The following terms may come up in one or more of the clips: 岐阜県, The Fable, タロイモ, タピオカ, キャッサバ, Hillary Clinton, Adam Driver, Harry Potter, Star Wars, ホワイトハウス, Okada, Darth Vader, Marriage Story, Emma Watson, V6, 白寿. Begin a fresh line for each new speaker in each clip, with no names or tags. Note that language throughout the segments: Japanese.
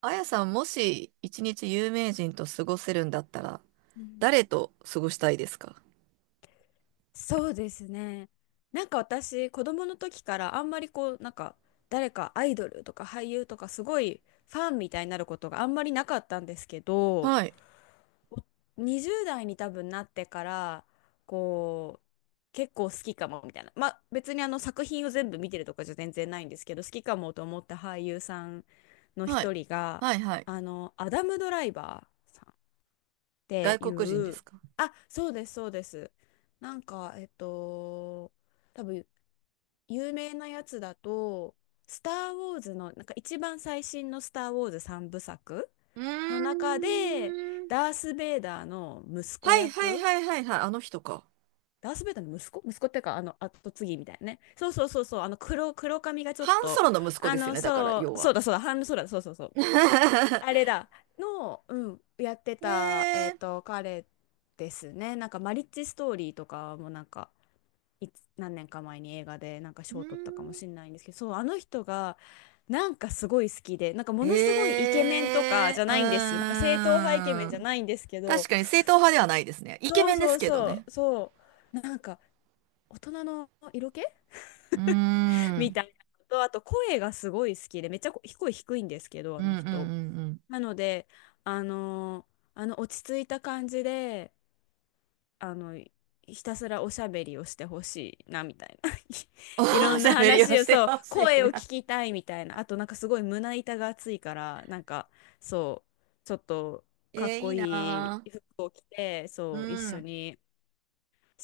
あやさん、もし一日有名人と過ごせるんだったら、
うん、
誰と過ごしたいですか？
そうですね。なんか私、子供の時からあんまりこう、なんか誰かアイドルとか俳優とかすごいファンみたいになることがあんまりなかったんですけど、
はい、
20代に多分なってから、こう、結構好きかもみたいな。まあ別にあの作品を全部見てるとかじゃ全然ないんですけど、好きかもと思った俳優さんの
はい、
一人が、
はい、はい。
あの、アダム・ドライバーさんって
外
い
国人で
う、
すか？
あ、そうです、そうです。なんか、多分有名なやつだと、スター・ウォーズの、なんか一番最新のスター・ウォーズ3部作
う
の
ー
中で、
ん。
ダース・ベイダーの息子
はい、はい、
役、
はい、はい、はい。あの人か。
ダース・ベイダーの息子っていうか、あの、後継ぎみたいなね。そうそうそうそう、あの黒髪がちょっ
ハンソ
と、
ロの息子
あ
ですよ
の、
ね、だから、
そ
要
う、そ
は。
うだそうだ、そうだ、そうそうそう。あれだ、の、うん、やってた、
えー、
彼ですね。なんか、マリッジストーリーとかもなんか、何年か前に映画でなんか
うー
賞を取ったかも
ん。
しれないんですけど、そう、あの人が、なんかすごい好きで、なんかも
え
のすごいイケメンとか
ー、
じゃ
う
ないんですよ。なんか正統派イケメ
ー
ンじゃ
ん。
ないんですけど、
確かに正統派ではないですね。イケ
そ
メ
う
ンで
そ
す
う
けど
そ
ね。
う、そう、なんか、大人の色気
うー
み
ん。
たいなのと、あと声がすごい好きで、めっちゃ声低いんですけど、
う
あの
んうん
人。
うん。
なので、あの、あの落ち着いた感じで、あの、ひたすらおしゃべりをしてほしいな、みたいな。
お
いろんな
喋りを
話を、
して
そう、
ほしい
声を
な。
聞きたいみたいな。あと、なんかすごい胸板が厚いから、なんか、そう、ちょっとかっ
えーい
こ
い
い
な
い服を着て、
ー。う
そう、一緒
ん。
に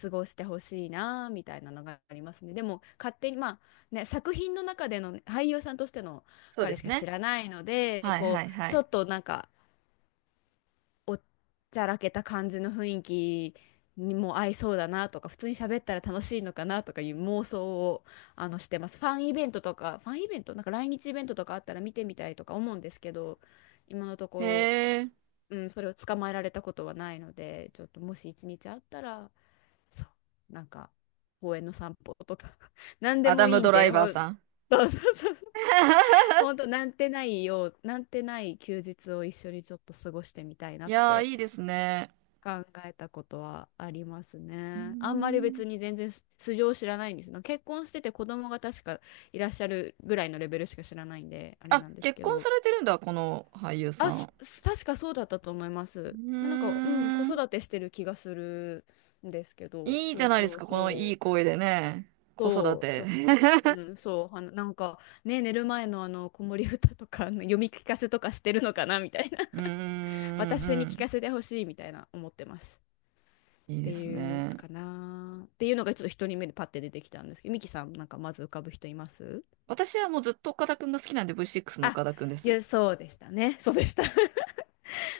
過ごしてほしいな、みたいなのがありますね。でも、勝手に、まあ、ね、作品の中でのね俳優さんとしての
そうで
彼し
す
か知
ね。
らないので、
はい
こ
は
う、
いは
ちょ
い。
っとなんか、おっちゃらけた感じの雰囲気にも合いそうだなとか、普通に喋ったら楽しいのかなとかいう妄想をあのしてます。ファンイベントとか、ファンイベント、なんか来日イベントとかあったら見てみたいとか思うんですけど、今のと
へ
こ
え、
ろ、うん、それを捕まえられたことはないので、ちょっともし一日あったら、そう、なんか公園の散歩とか、何で
ア
も
ダ
い
ム・
いん
ドラ
で、
イバーさん。
そうそうそうそう。本当 なんてないよう、なんてない休日を一緒にちょっと過ごしてみたいな
い
っ
やー、
て
いいですね。
考えたことはあります
うー
ね。あんまり
ん。
別に全然素性を知らないんですの。結婚してて子供が確かいらっしゃるぐらいのレベルしか知らないんで、あれ
あ、
なんです
結
け
婚さ
ど。
れてるんだ、この俳優
あ、
さん。
確かそうだったと思いま
う
す。でなんか、うん、子
ーん。
育てしてる気がするんですけど、
いいじ
そ
ゃ
う
ないです
そう
か、このいい
そう。
声でね。子育
そう、ちょ
て。
っと。うん、そう、あの、なんか、ね、寝る前のあの、子守歌とか、あの読み聞かせとかしてるのかな、みたいな。
うー ん、う
私に聞か
ん。
せてほしい、みたいな、思ってます。
い
っ
いで
て
す
いうす
ね。
かなっていうのがちょっと一人目でパッて出てきたんですけど、ミキさんなんかまず浮かぶ人います？
私はもうずっと岡田くんが好きなんで、 V6 の
あ、
岡田くんで
い
す。
や、そうでしたね。 そうでした。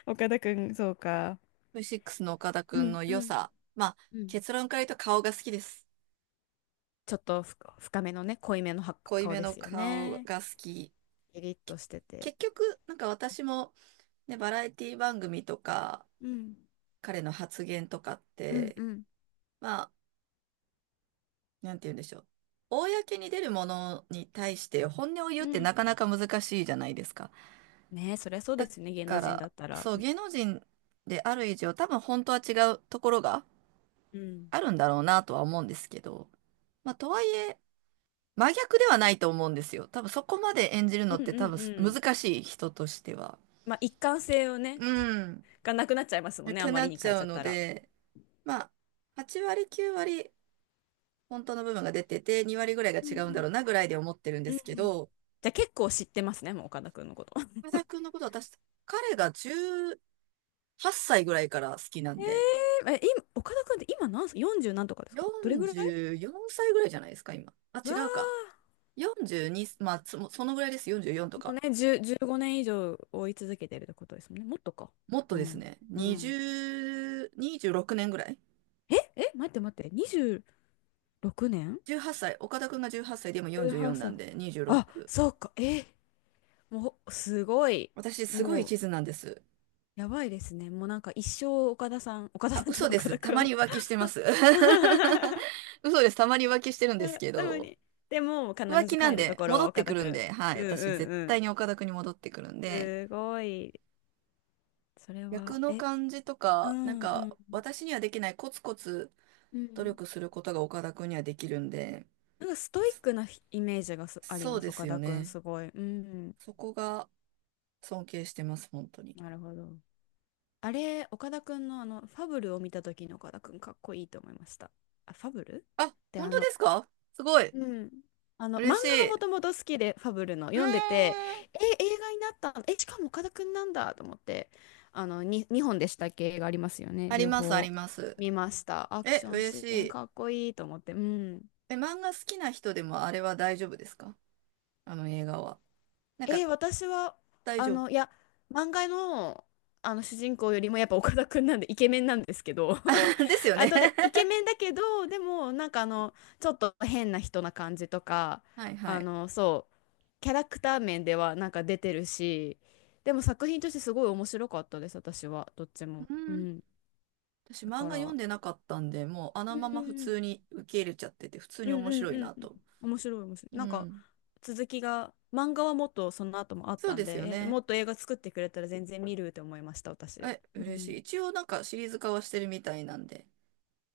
岡田君、そうか。
V6 の岡田
う
くん
ん
の
う
良
ん
さ。まあ、
うん。
結論から言うと顔が好きです。
ちょっと深めのね、濃いめのは
濃い
顔
め
で
の
すよ
顔
ね。
が好き。
キリッ
け
としてて、
結局、なんか私も、ね、バラエティ番組とか、
うん
彼の発言とかっ
うんう
て、
ん
まあ、なんて言うんでしょう。公に出るものに対して本音を言う
う
って
ん。
なかなか難しいじゃないですか。
ねえ、そりゃそうで
だ
すね、芸能
か
人だ
ら、
ったら。
そう、
うん
芸能人である以上、多分本当は違うところが
うん
あるんだろうなとは思うんですけど、まあ、とはいえ、真逆ではないと思うんですよ。多分そこまで演じる
う
のって多
ん
分
うん。
難しい、人としては。
まあ一貫性をね、
うん。
がなくなっちゃいますもん
な
ね、あ
く
ま
な
り
っ
に
ち
変えち
ゃう
ゃっ
の
たら。
で、まあ、8割、9割、本当の部分が出てて、2割ぐらいが
うんう
違うんだ
ん
ろうなぐらいで思ってるん
う
で
ん
すけ
うん。
ど、
じゃあ結構知ってますねもう、岡田君のこと。
岡田君のこと私、彼が18歳ぐらいから好きな
え
んで、
え、今、岡田君って今何歳？ 40 何とかですか、どれぐらい？
44歳ぐらいじゃないですか、今。あ、
わ
違
ー、
うか。42、まあ、そのぐらいです。44と
もう
か。
ね、10、15年以上追い続けてるってことですもんね。もっとか。
もっと
う
です
ん。
ね。
うん。
20、26年ぐらい。
え、待って待って、26年？
18歳、岡田くんが18歳で今44
18
な
歳。
んで
あ、
26。
そうか。え、もう、すごい。
私すごい
もう、
一途なんです。
やばいですね。もうなんか一生岡田さん、岡田
あ、
さんじゃ
嘘
ない、
で
岡
す。
田
たま
君。
に浮気してます。嘘です。たまに浮気してるんですけ
多分
ど、
に。でも、必
浮気
ず
なん
帰ると
で
ころ
戻
は
って
岡
く
田
るん
君。
で、はい。
うんう
私絶
んう
対
ん。
に岡田くんに戻ってくるんで、
すごい。それ
役
は、
の
え、
感じと
う
か、なん
んう
か
ん。
私にはできないコツコツ
う
努
ん。
力することが岡田くんにはできるんで、
なんかストイッ
そ
クなイメージがあり
そ
ま
う
す、
で
岡
すよ
田くん、
ね。
すごい。うん、
そこが尊敬してます、本当に。
なるほど。あれ、岡田くんのあの、ファブルを見た時の岡田くん、かっこいいと思いました。あ、ファブルっ
あ、
て
本
あ
当
の、
ですか？すごい。
うん。あの、漫
嬉
画が
し
もと
い。
もと好きで、ファブルの、
うーん。
読んでて、え、映画になったの、え、しかも岡田くんなんだと思って、あの、2本でしたっけ、映画ありますよね、
あり
両
ます、あり
方
ます。
見ました。アク
え、
ション
嬉し
シーン、
い。
かっこいいと思って、うん。
え、漫画好きな人でもあれは大丈夫ですか？あの映画は。なんか
私は、
大
あ
丈夫。
の、いや、漫画の、あの主人公よりもやっぱ岡田くんなんでイケメンなんですけど
です よ
あ
ね。
とでイケメンだけど、でもなんかあのちょっと変な人な感じとか、
はいは
あ
い。
の、そうキャラクター面ではなんか出てるし、でも作品としてすごい面白かったです、私はどっちも。
う
う
ん。
ん、
私
だ
漫
か
画読ん
ら、
でなかったんで、もうあ
う
の
ん
まま普
うん
通に受け入れちゃってて、普通
う
に
ん
面
う
白
ん
い
うん
な
うん。
と。
面白い、面白い。
う
なんか
ん。
続きが、漫画はもっとその後もあっ
そう
た
で
ん
すよ
で、え、
ね。
もっと映画作ってくれたら全然見るって思いました、私。
え、
う
嬉し
ん。
い。一応なんかシリーズ化はしてるみたいなんで。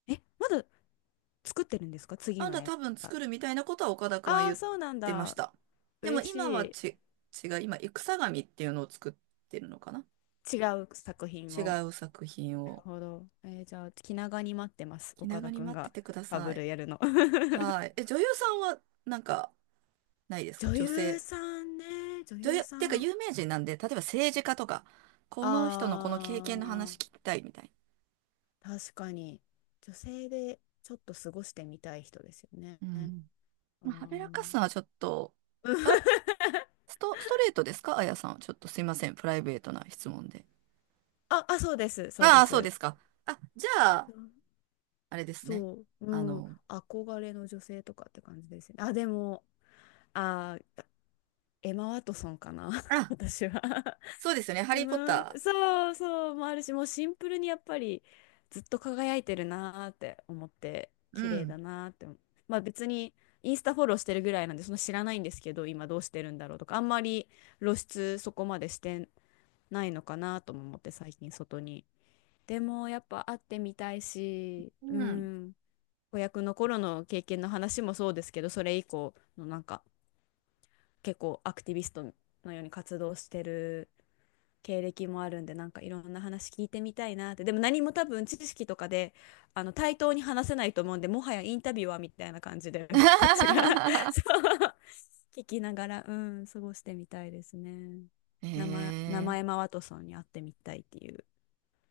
え、まだ作ってるんですか、次
あん
の
た
映
多分
画？
作るみたいなことは岡田くんは
ああ
言
ー、
っ
そうなん
てまし
だ。
た。でも
嬉
今は
し
ち、違う、今、戦神っていうのを作ってるのかな。
い。違う作品
違
を。
う作品
なる
を。
ほど。じゃあ、気長に待ってます、
気
岡
長
田
に
くん
待って
が
てくだ
ファ
さ
ブ
い。
ルやるの。
はい。え、女優さんはなんかないです
女
か？女
優
性。
さんね、女
女優、っ
優さ
ていうか
ん。
有名人なんで、例えば政治家とか、この人のこの経験の
あ、
話聞きたいみたい
確かに女性でちょっと過ごしてみたい人ですよね。
な。うん。
あ
まあ、はべらかす
ー。
のはちょっと、あ、ストレートですか？あやさん。ちょっとすいません。プライベートな質問で。
あ、あ、そうです、そう
あ
で
あ、そうで
す。
すか。あ、じゃあ、あれですね。
そう、う
あ
ん、
の、
憧れの女性とかって感じですね。あ、でも、あー、エマ・ワトソンかな、
あ、
私は。
そうですよね。ハ
う
リー・ポッ
ん、
タ
そうそうもあるし、もうシンプルにやっぱりずっと輝いてるなーって思って、
ー。う
綺麗だ
ん。
なーって思う。まあ別にインスタフォローしてるぐらいなんで、そんな知らないんですけど、今どうしてるんだろうとか、あんまり露出そこまでしてないのかなとも思って最近外に。でもやっぱ会ってみたいし、う
うん。
ん、子役の頃の経験の話もそうですけど、それ以降のなんか結構アクティビストのように活動してる経歴もあるんで、なんかいろんな話聞いてみたいなって。でも何も多分知識とかで、あの、対等に話せないと思うんで、もはやインタビュアーみたいな感じで こっちが そう、聞きながら、うん、過ごしてみたいですね。名前、名
え
前マ
え
ワトソンに会ってみたいっていう。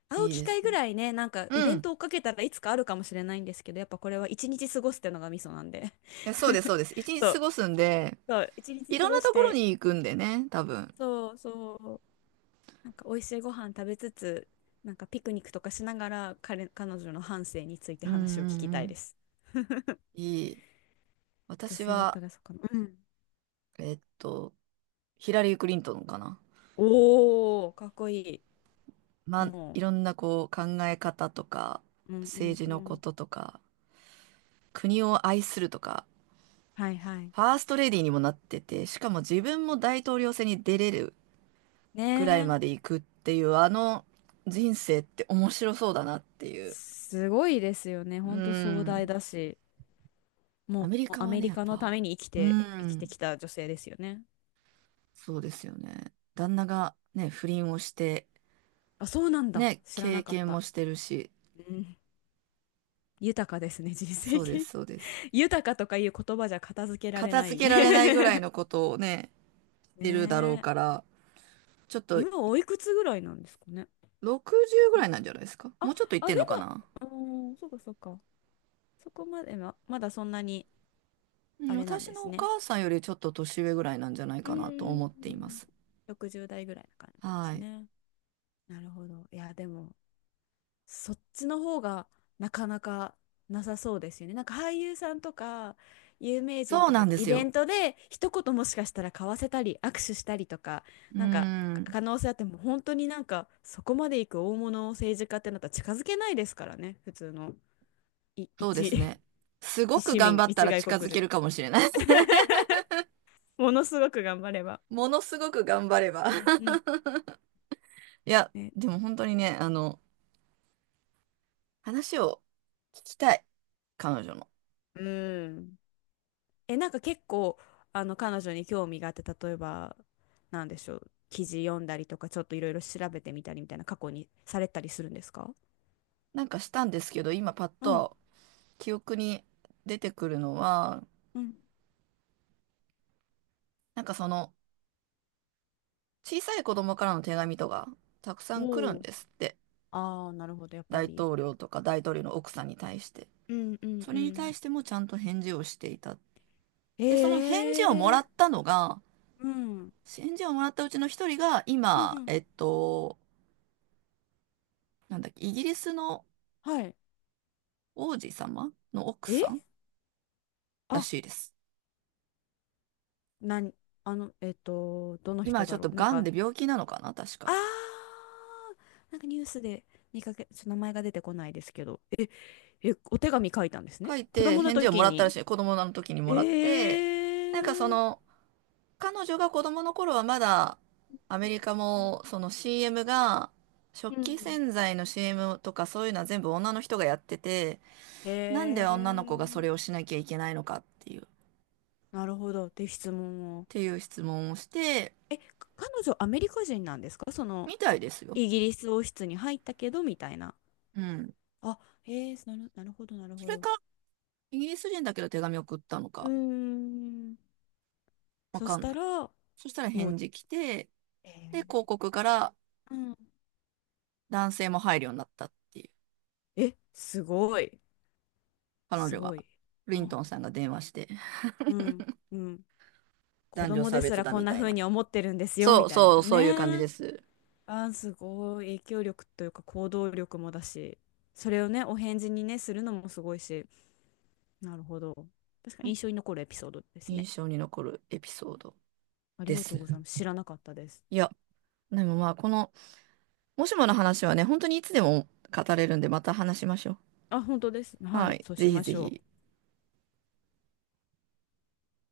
会う
いい
機
で
会
す
ぐ
ね。
らいね、なんかイ
う
ベ
ん。
ン
い
トを追っかけたらいつかあるかもしれないんですけど、やっぱこれは一日過ごすってのがミソなんで。
やそうです、そうです。一
そ
日過
う、
ごすんで、
そう、一
い
日過
ろん
ご
な
し
ところ
て、
に行くんでね、多分。
そうそうなんか美味しいご飯食べつつ、なんかピクニックとかしながら彼、彼女の半生について
うんう
話を聞き
んう
たいで
ん。
す。
いい。
女
私
性だった
は、
らそうかな。うん。
えっと、ヒラリー・クリントンかな。
おー、かっこい
ま
い。
あ、い
も
ろんなこう考え方とか、
う、うんう
政
ん
治
う
のこ
ん。
ととか、国を愛するとか、
はいはい。
ファーストレディーにもなってて、しかも自分も大統領選に出れる
ね
ぐらいまで
え、
行くっていう、あの、人生って面白そうだなっていう。
すごいですよね。
う
ほんと壮大
ん。
だし、
ア
も
メリ
う
カ
ア
は
メ
ね、
リ
やっ
カのた
ぱ、
めに生き
う
て、生きて
ん、
きた女性ですよね。
そうですよね。旦那がね、不倫をして、
あ、そうなんだ。
ね、
知ら
経
なかっ
験も
た。
してるし、
うん。豊かですね、人
そ
生経
うで
験。
す、そうです。
豊かとかいう言葉じゃ片付けられ
片
な
付
い。
けられないぐらい のことをね、し
ね
てるだろうか
え。
ら、ちょっと
今おいくつぐらいなんですかね。
60ぐ
か
らい
ん
なんじゃないですか？も
あ、
うちょっといって
あ、
ん
で
のかな。
も、うーん、そうかそうか。そこまでは、まだそんなに
うん、
あれなん
私
で
の
す
お
ね。
母さんよりちょっと年上ぐらいなんじゃない
うー
かなと思っていま
ん。
す。
60代ぐらいな感じです
はい。
ね。なるほど。いや、でも、そっちの方がなかなかなさそうですよね。なんか俳優さんとか有名人
そう
と
な
か
ん
と
で
イ
す
ベ
よ。
ントで一言もしかしたら交わせたり握手したりとか
う
なんか
ん。
可能性あっても、本当になんかそこまでいく大物政治家ってなったら近づけないですからね、普通のい
そうで
一、
す ね。す
一
ごく
市
頑
民、
張った
一
ら
外
近
国
づけ
人、
るかもしれない。
ものすごく頑張れば。
ものすごく頑張れば。
うんう ん。
いや、
ね。
でも本当にね、あの、話を聞きたい。彼女の。
うん。え、なんか結構、あの、彼女に興味があって、例えば、なんでしょう、記事読んだりとか、ちょっといろいろ調べてみたりみたいな過去にされたりするんですか？
なんかしたんですけど、今パッ
うん
と記憶に出てくるのは、
うん、
なんかその、小さい子供からの手紙とか、たくさん来る
お
ん
おー。
ですって。
ああ、なるほど、やっぱ
大
り。
統領とか大統領の奥さんに対して。
うんうん
そ
う
れに対
ん。
してもちゃんと返事をしていた。
え
で、その返事をもら
ー、
ったのが、
うん。
返事をもらったうちの一人が、
う
今、
ん。
えっと、なんだっけ、イギリスの
はい。
王子様の奥さん
え、
ら
あ、
しいです。
なに、あの、どの
今
人
ちょ
だ
っと
ろうなん
癌
か、
で病気なのかな、確
あ
か。
ー、なんかニュースで見かけ、ちょっと名前が出てこないですけど、え、え、お手紙書いたんですね。
書い
子
て
供の
返事をも
時
らったら
に。
しい。子供の時にも
ええ、
らって、なんかその、彼女が子供の頃はまだ、アメリカも、その CM が、食
う
器
ん、
洗剤の CM とかそういうのは全部女の人がやってて、なん
へ
で女の子がそれを
え、
しなきゃいけないのかっていう、っ
なるほど。って質問を。
ていう質問をして、
え、彼女アメリカ人なんですか、その、
みたいですよ。
イギリス王室に入ったけど、みたいな。
うん。
あ、ええその、なるほど、なる
そ
ほ
れ
ど。
か、イギリス人だけど手紙送ったの
うー
か、
ん。
わ
そ
か
し
ん
た
ない。
ら、
そしたら
も
返
う、
事来て、で、広
え
告から
うん。
男性も入るようになったっていう。
え、すごい。
彼
す
女が、
ごい。
リン
あ、
トンさんが電話して、
うん、うん。子
男女
供
差
です
別
ら
だ
こん
み
な
たい
風
な。
に思ってるんですよ、
そ
み
う
たいなの
そう、
だよ
そういう感じ
ね。
です。
あー、すごい影響力というか行動力もだし、それをね、お返事にね、するのもすごいし、なるほど。確かに印象に残るエピソードです
印
ね。
象に残るエピソード
あり
で
がとう
す。
ございます。知らなかったです。
いや、でもまあ、この、もしもの話はね、本当にいつでも語れるんで、また話しましょう。
あ、本当です。は
は
い、
い、
そう
ぜ
し
ひ
まし
ぜ
ょ
ひ。
う。